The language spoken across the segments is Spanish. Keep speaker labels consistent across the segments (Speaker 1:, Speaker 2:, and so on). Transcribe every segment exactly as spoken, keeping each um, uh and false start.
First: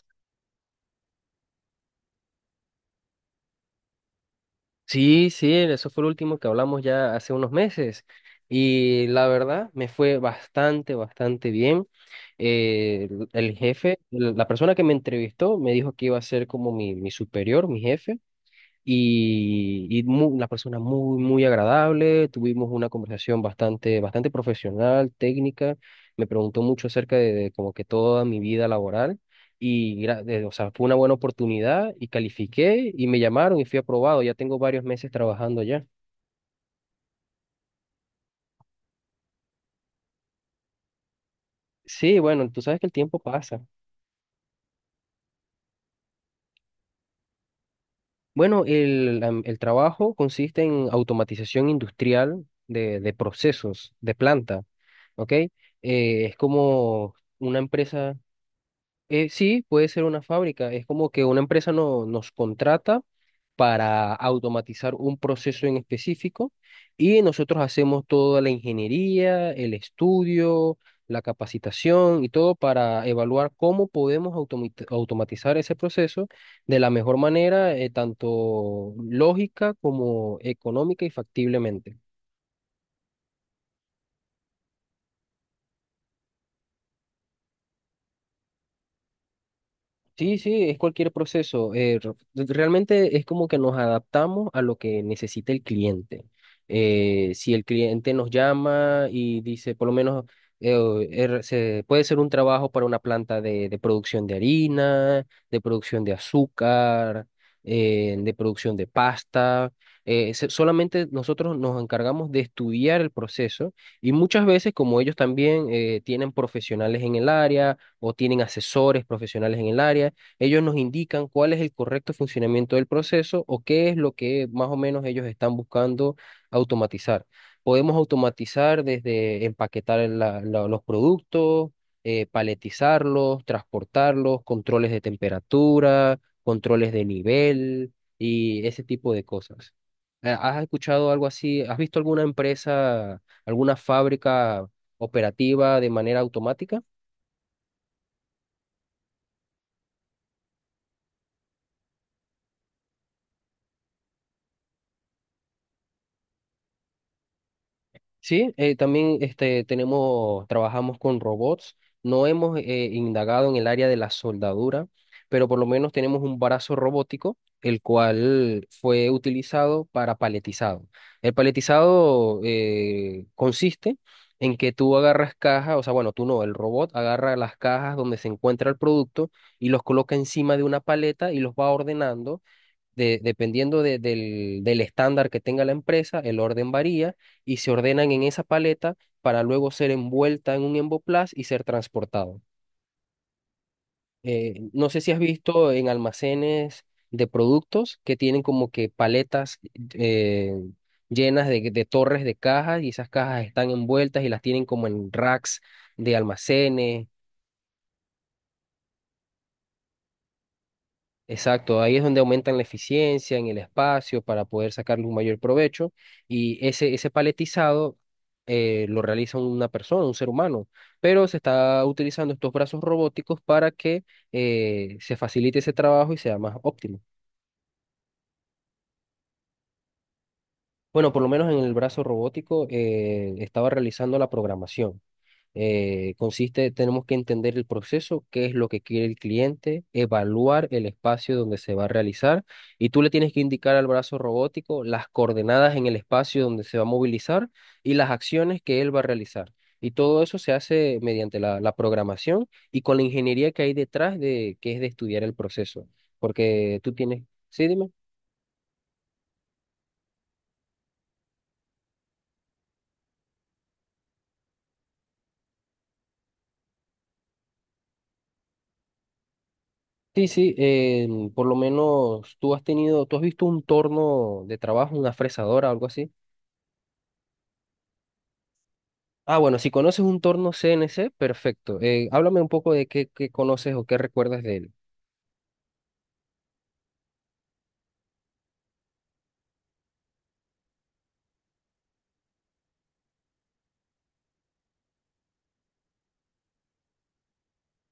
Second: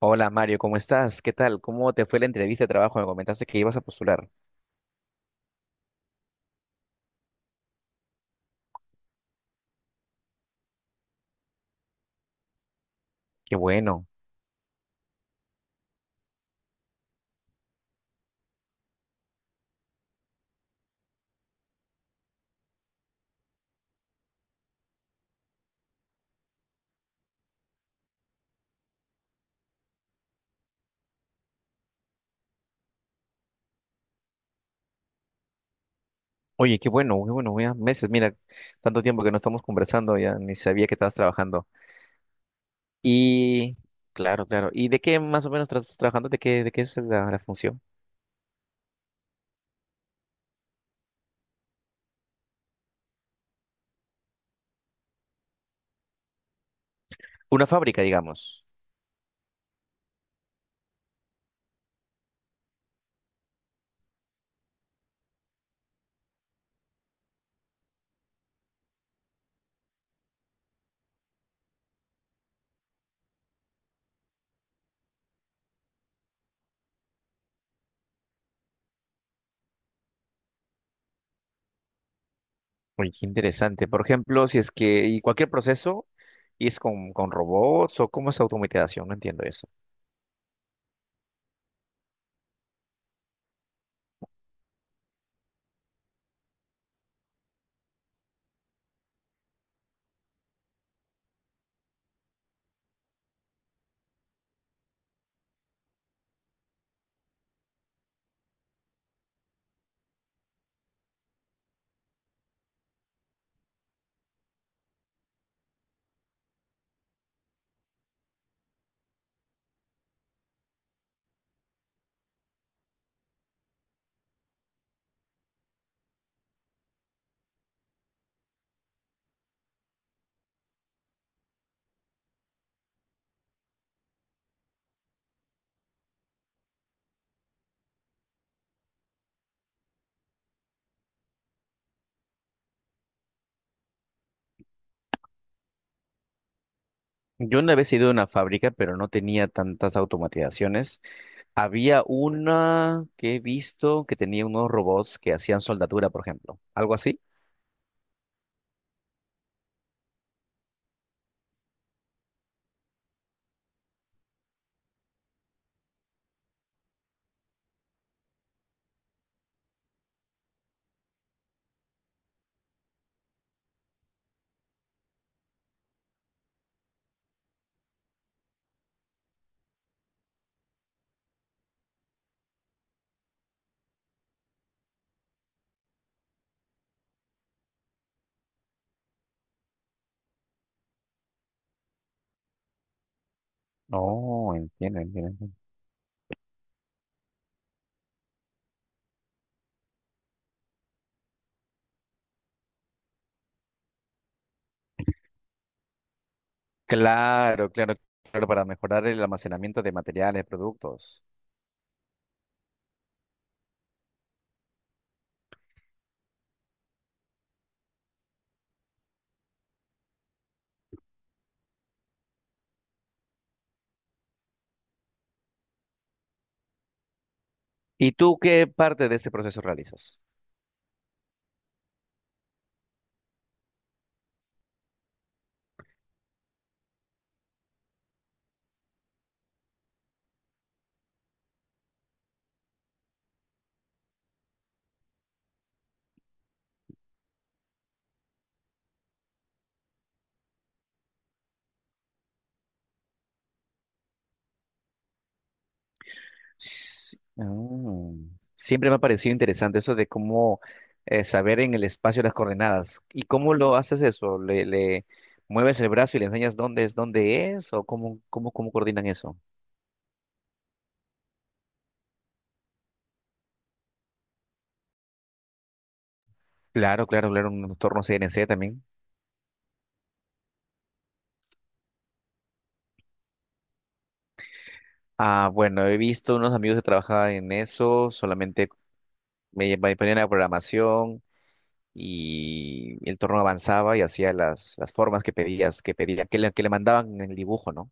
Speaker 1: Hola Mario, ¿cómo estás? ¿Qué tal? ¿Cómo te fue la entrevista de trabajo? Me comentaste que ibas a postular.
Speaker 2: Sí, sí, eso fue lo último que hablamos ya hace unos meses y la verdad me fue bastante, bastante bien. Eh, el el
Speaker 1: Qué
Speaker 2: jefe,
Speaker 1: bueno.
Speaker 2: la persona que me entrevistó me dijo que iba a ser como mi, mi superior, mi jefe y, y mu- una persona muy, muy agradable. Tuvimos una conversación bastante, bastante profesional, técnica. Me preguntó mucho acerca de, de como que toda mi vida laboral y, gra- de- o sea, fue una buena oportunidad y califiqué y me llamaron y fui aprobado. Ya tengo varios meses trabajando allá.
Speaker 1: Oye, qué bueno, qué bueno, ya meses, mira, tanto tiempo que no estamos conversando, ya ni sabía que estabas trabajando.
Speaker 2: Sí, bueno, tú sabes que el tiempo pasa.
Speaker 1: Y, claro, claro. ¿Y de qué más o menos estás trabajando? ¿De qué, de qué es la, la función?
Speaker 2: Bueno, el, am- el trabajo consiste en automatización industrial de, de procesos, de planta, ¿ok? Eh, es como una
Speaker 1: Una fábrica,
Speaker 2: empresa.
Speaker 1: digamos.
Speaker 2: Eh, sí, puede ser una fábrica. Es como que una empresa no, nos contrata para automatizar un proceso en específico y nosotros hacemos toda la ingeniería, el estudio, la capacitación y todo para evaluar cómo podemos automi- automatizar ese proceso de la mejor manera, eh, tanto lógica como económica y factiblemente.
Speaker 1: Oye, qué interesante. Por ejemplo, si es que, y cualquier proceso, ¿y es con, con robots o cómo es automatización? No entiendo eso.
Speaker 2: Sí, sí, es cualquier proceso. Eh, re- realmente es como que nos adaptamos a lo que necesita el cliente. Eh, si el cliente nos llama y dice, por lo menos, eh, o- er- se- puede ser un trabajo para una planta de, de producción de harina, de producción de azúcar, eh, de producción de pasta. Eh, se- solamente nosotros nos encargamos de estudiar el proceso y muchas veces, como ellos también eh, tienen profesionales en el área, o tienen asesores profesionales en el área. Ellos nos indican cuál es el correcto funcionamiento del proceso o qué es lo que más o menos ellos están buscando automatizar. Podemos automatizar desde empaquetar la- la- los productos, eh, paletizarlos, transportarlos, controles de temperatura, controles de nivel y ese tipo de cosas. Eh, ¿Has escuchado algo así? ¿Has visto alguna empresa, alguna fábrica operativa de manera automática?
Speaker 1: Yo una vez he ido a una fábrica, pero no tenía tantas automatizaciones. Había una que he visto que tenía unos robots que hacían soldadura, por ejemplo. ¿Algo así?
Speaker 2: Sí, eh, también este, tenemos, trabajamos con robots. No hemos eh, indagado en el área de la soldadura, pero por lo menos tenemos un brazo robótico, el cual fue utilizado para paletizado. El paletizado eh, consiste en que tú agarras cajas, o sea, bueno, tú no, el robot agarra las cajas donde se encuentra el producto y los coloca encima de una paleta y los va ordenando de- dependiendo de- del, del estándar que tenga la empresa, el orden varía y se ordenan en esa paleta para luego ser envuelta en un emboplaz y ser transportado. Eh,
Speaker 1: No,
Speaker 2: no
Speaker 1: entiendo,
Speaker 2: sé si has
Speaker 1: entiendo, entiendo.
Speaker 2: visto en almacenes de productos que tienen como que paletas eh, llenas de, de torres de cajas y esas cajas están envueltas y las tienen como en racks de almacenes.
Speaker 1: Claro, claro, claro, para mejorar el almacenamiento de materiales, productos.
Speaker 2: Exacto, ahí es donde aumentan la eficiencia en el espacio para poder sacarle un mayor provecho y ese, ese paletizado eh, lo realiza una persona, un ser humano, pero se está utilizando estos brazos robóticos para que eh, se facilite ese trabajo y sea más óptimo.
Speaker 1: ¿Y tú qué parte de este proceso realizas?
Speaker 2: Bueno, por lo menos en el brazo robótico eh, estaba realizando la programación. Eh, consiste, tenemos que entender el proceso, qué es lo que quiere el cliente, evaluar el espacio donde se va a realizar y tú le tienes que indicar al brazo robótico las coordenadas en el espacio donde se va a movilizar y las acciones que él va a realizar. Y todo eso se hace mediante la, la programación y con la ingeniería que hay detrás de que es de estudiar el proceso, porque tú
Speaker 1: S-
Speaker 2: tienes, sí, dime.
Speaker 1: Mm. Siempre me ha parecido interesante eso de cómo eh, saber en el espacio las coordenadas. ¿Y cómo lo haces eso? ¿Le, le mueves el brazo y le enseñas dónde es, dónde es? ¿O cómo, cómo, cómo coordinan eso?
Speaker 2: Sí, sí, eh, por lo menos tú has tenido, tú has visto un torno de trabajo, una fresadora, algo así.
Speaker 1: Claro, claro, claro, un entorno C N C también.
Speaker 2: Ah, bueno, si conoces un torno C N C, perfecto. Eh, háblame un poco de qué, qué conoces o qué recuerdas de él.
Speaker 1: Ah, bueno, he visto unos amigos que trabajaban en eso, solamente me, me ponían la programación y el entorno avanzaba y hacía las, las formas que pedías, que pedía, que le, que le mandaban en el dibujo, ¿no?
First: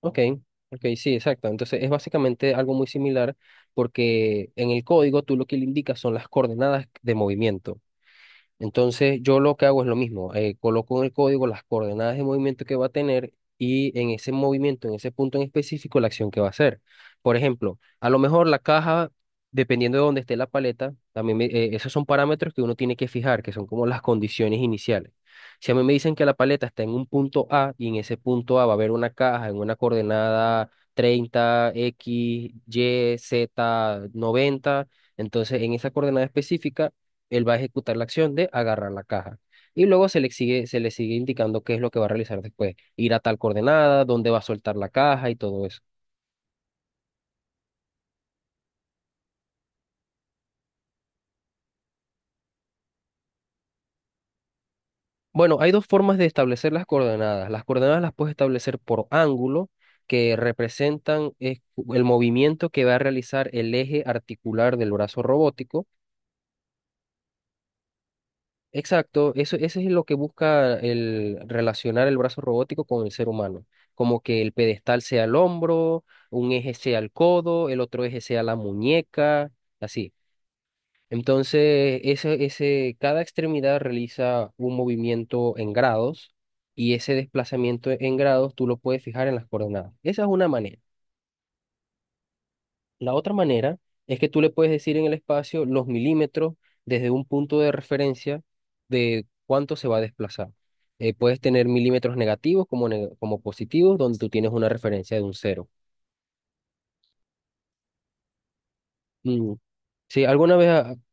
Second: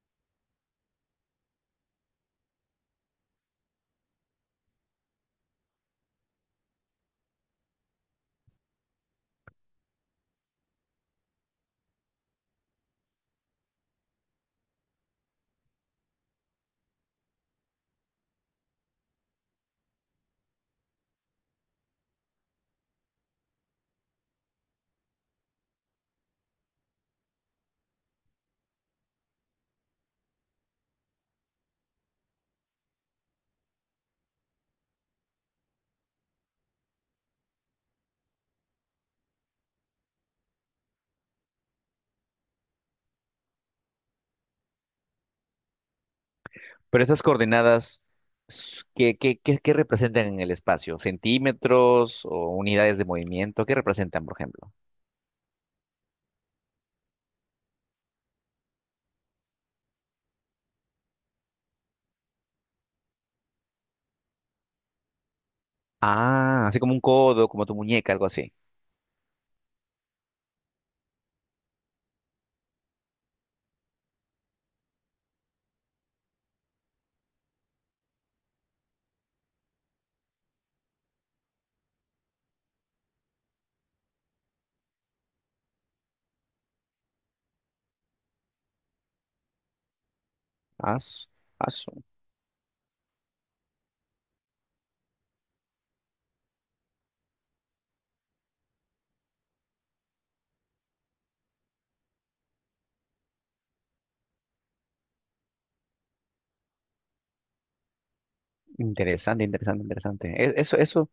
Speaker 2: Ok, ok, sí, exacto. Entonces es básicamente algo muy similar porque en el código tú lo que le indicas son las coordenadas de movimiento. Entonces, yo lo que hago es lo mismo, eh, coloco en el código las coordenadas de movimiento que va a tener y en ese movimiento, en ese punto en específico, la acción que va a hacer. Por ejemplo, a lo mejor la caja, dependiendo de dónde esté la paleta, también me- eh, esos son parámetros que uno tiene que fijar, que son como las condiciones iniciales. Si a mí me dicen que la paleta está en un punto A y en ese punto A va a haber una caja en una coordenada treinta X, Y, Z, noventa, entonces en esa coordenada específica él va a ejecutar la acción de agarrar la caja. Y luego se le sigue, se le sigue indicando qué es lo que va a realizar después. Ir a tal coordenada, dónde va a soltar la caja y todo eso.
Speaker 1: Pero esas coordenadas, s- ¿qué, qué, qué, qué representan en el espacio? ¿Centímetros o unidades de movimiento? ¿Qué representan, por ejemplo?
Speaker 2: Bueno, hay dos formas de establecer las coordenadas. Las coordenadas las puedes establecer por ángulo, que representan eh, el movimiento que va a realizar el eje articular del brazo robótico.
Speaker 1: Ah, así como un codo, como tu muñeca, algo así.
Speaker 2: Exacto, eso, eso es lo que busca el relacionar el brazo robótico con el ser humano, como que el pedestal sea el hombro, un eje sea el codo, el otro eje sea la muñeca, así. Entonces, ese, ese, cada extremidad realiza un movimiento en grados y ese desplazamiento en grados tú lo puedes fijar en las coordenadas. Esa es una manera.
Speaker 1: Ah, su- ah, su-
Speaker 2: La otra manera es que tú le puedes decir en el espacio los milímetros desde un punto de referencia de cuánto se va a desplazar. Eh, puedes tener milímetros negativos como, ne- como positivos, donde tú tienes una referencia de un cero.
Speaker 1: Interesante,
Speaker 2: Mm,
Speaker 1: interesante,
Speaker 2: sí,
Speaker 1: interesante. E-
Speaker 2: alguna vez,
Speaker 1: Eso,
Speaker 2: ah,
Speaker 1: eso.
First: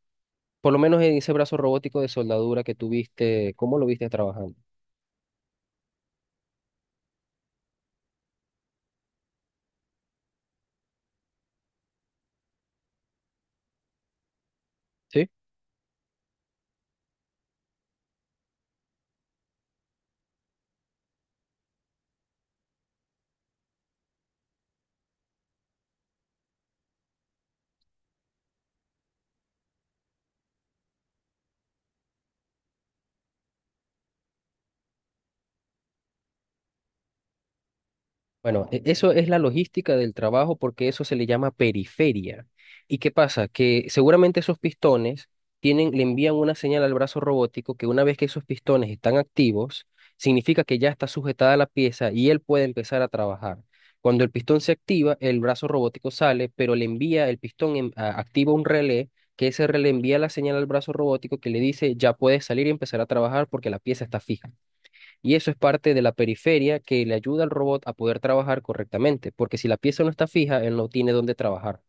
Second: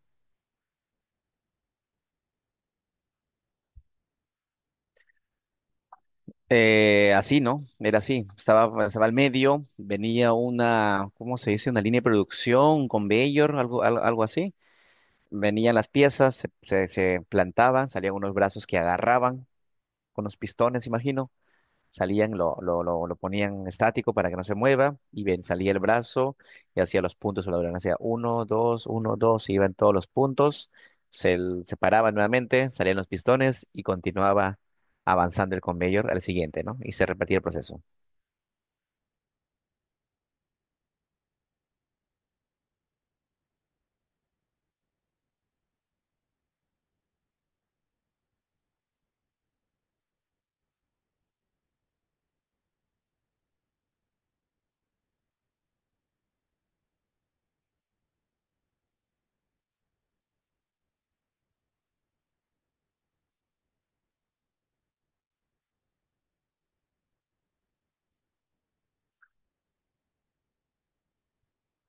Speaker 2: por lo menos en ese brazo robótico de soldadura que tuviste, ¿cómo lo viste trabajando?
Speaker 1: Eh, así, ¿no? Era así. Estaba, estaba al medio, venía una, ¿cómo se dice? Una línea de producción con Bayor, algo, al- algo, así.
Speaker 2: Sí.
Speaker 1: Venían las piezas, se, se- se plantaban, salían unos brazos que agarraban con los pistones, imagino, salían, lo, lo, lo, lo ponían estático para que no se mueva, y ven, salía el brazo y hacía los puntos sobre la lona, hacía uno, dos, uno, dos, y iban todos los puntos, se, se nuevamente, salían los pistones y continuaba avanzando el conveyor al siguiente, ¿no? Y se repetía el proceso.
Speaker 2: Bueno, e- eso es la logística del trabajo porque eso se le llama periferia. ¿Y qué pasa? Que seguramente esos pistones tienen, le envían una señal al brazo robótico que una vez que esos pistones están activos, significa que ya está sujetada la pieza y él puede empezar a trabajar. Cuando el pistón se activa, el brazo robótico sale, pero le envía el pistón, en- a- activa un relé, que ese relé envía la señal al brazo robótico que le dice ya puedes salir y empezar a trabajar porque la pieza está fija. Y eso es parte de la periferia que le ayuda al robot a poder trabajar correctamente, porque si la pieza no está fija, él no tiene dónde trabajar.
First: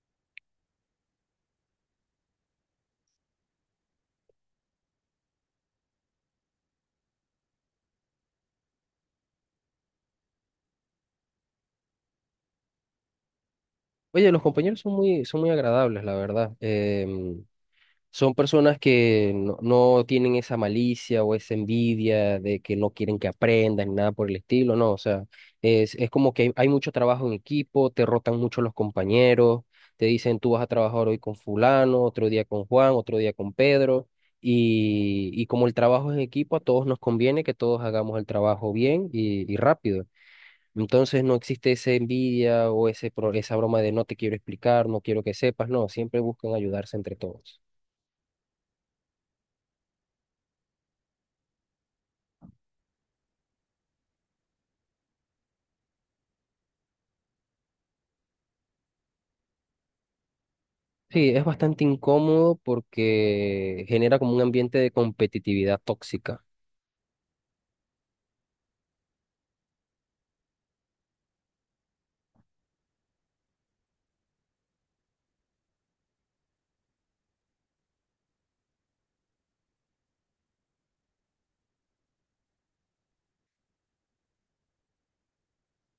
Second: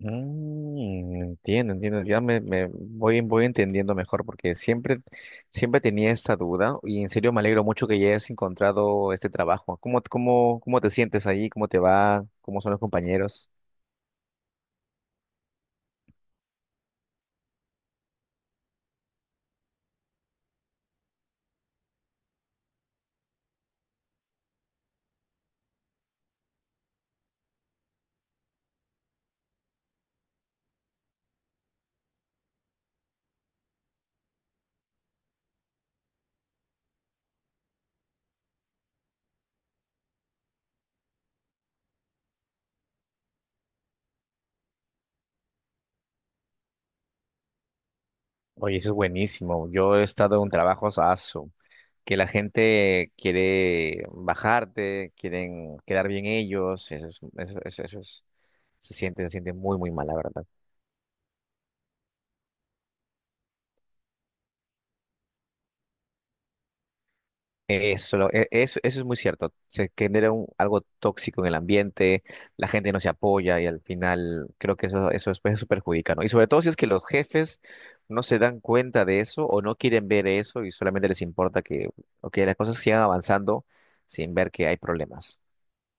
Speaker 1: Mm, entiendo, entiendo, ya me, me voy, voy entendiendo mejor porque siempre, siempre tenía esta duda y en serio me alegro mucho que ya hayas encontrado este trabajo. ¿Cómo, cómo, cómo te sientes ahí? ¿Cómo te va? ¿Cómo son los compañeros?
Speaker 2: Oye, los compañeros son muy, son muy agradables, la verdad. Em, Son personas que no, no tienen esa malicia o esa envidia de que no quieren que aprendas ni nada por el estilo, no, o sea, es, es como que hay, hay mucho trabajo en equipo, te rotan mucho los compañeros, te dicen tú vas a trabajar hoy con fulano, otro día con Juan, otro día con Pedro, y, y como el trabajo es en equipo, a todos nos conviene que todos hagamos el trabajo bien y, y rápido. Entonces no existe esa envidia o ese, pro- esa broma de no te quiero explicar, no quiero que sepas, no, siempre buscan ayudarse entre todos.
Speaker 1: Oye, eso es buenísimo. Yo he estado en un trabajo aso, que la gente quiere bajarte, quieren quedar bien ellos. Eso es, eso, eso, eso es- se siente, se siente muy, muy mal, la verdad.
Speaker 2: Sí, es bastante incómodo porque genera como un ambiente de competitividad tóxica,
Speaker 1: Eso, lo- e- eso, eso es muy cierto. Se genera un- algo tóxico en el ambiente, la gente no se apoya y al final creo que eso, eso después se perjudica, ¿no? Y sobre todo si es que los jefes no se dan cuenta de eso o no quieren ver eso y solamente les importa que, ok, las cosas sigan avanzando sin ver que hay problemas.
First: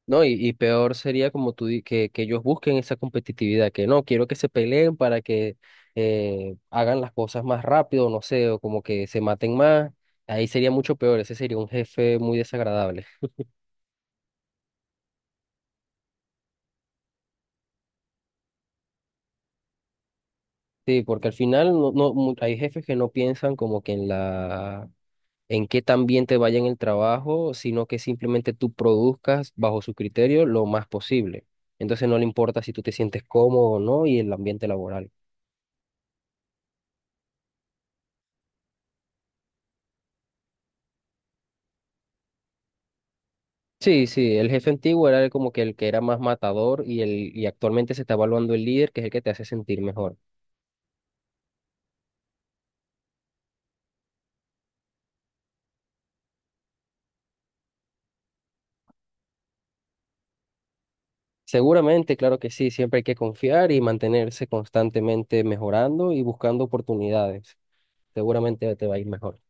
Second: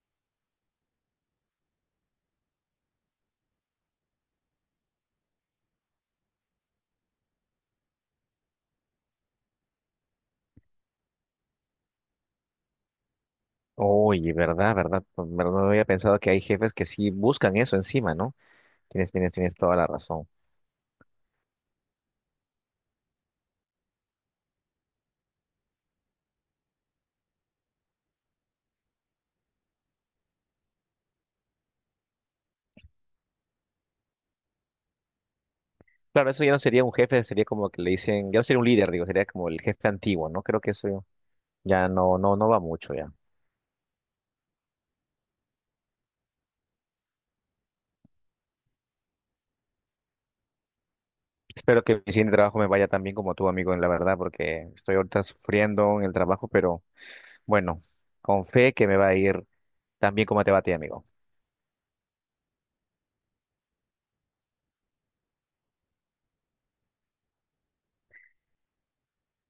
Speaker 2: ¿no? Y, y peor sería como tú di- que, que ellos busquen esa competitividad, que no, quiero que se peleen para que eh, hagan las cosas más rápido, no sé, o como que se maten más. Ahí sería mucho peor, ese sería un jefe muy desagradable.
Speaker 1: Oye, verdad, verdad, pero no había pensado que hay jefes que sí buscan eso encima, ¿no? Tienes, tienes, tienes toda la razón.
Speaker 2: Sí, porque al final no, no, mu- hay jefes que no piensan como que en la en qué también te vaya en el trabajo, sino que simplemente tú produzcas bajo su criterio lo más posible. Entonces no le importa si tú te sientes cómodo o no y el ambiente laboral.
Speaker 1: Claro, eso ya no sería un jefe, sería como que le dicen, ya no sería un líder, digo, sería como el jefe antiguo, ¿no? Creo que eso ya no, no, no va mucho ya.
Speaker 2: Sí, sí, el jefe antiguo era el como que el que era más matador y, el, y actualmente se está evaluando el líder, que es el que te hace sentir mejor.
Speaker 1: Espero que mi siguiente trabajo me vaya tan bien como tú, amigo, en la verdad, porque estoy ahorita sufriendo en el trabajo, pero bueno, con fe que me va a ir tan bien como te va a ti, amigo.
Speaker 2: Seguramente, claro que sí, siempre hay que confiar y mantenerse constantemente mejorando y buscando oportunidades. Seguramente te va a ir mejor.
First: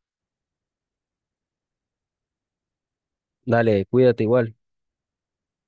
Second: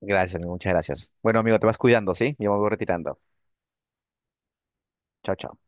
Speaker 1: Gracias, amigo, muchas gracias. Bueno, amigo, te vas cuidando, ¿sí? Yo me voy retirando.
Speaker 2: Dale, cuídate igual.
Speaker 1: Chao, chao.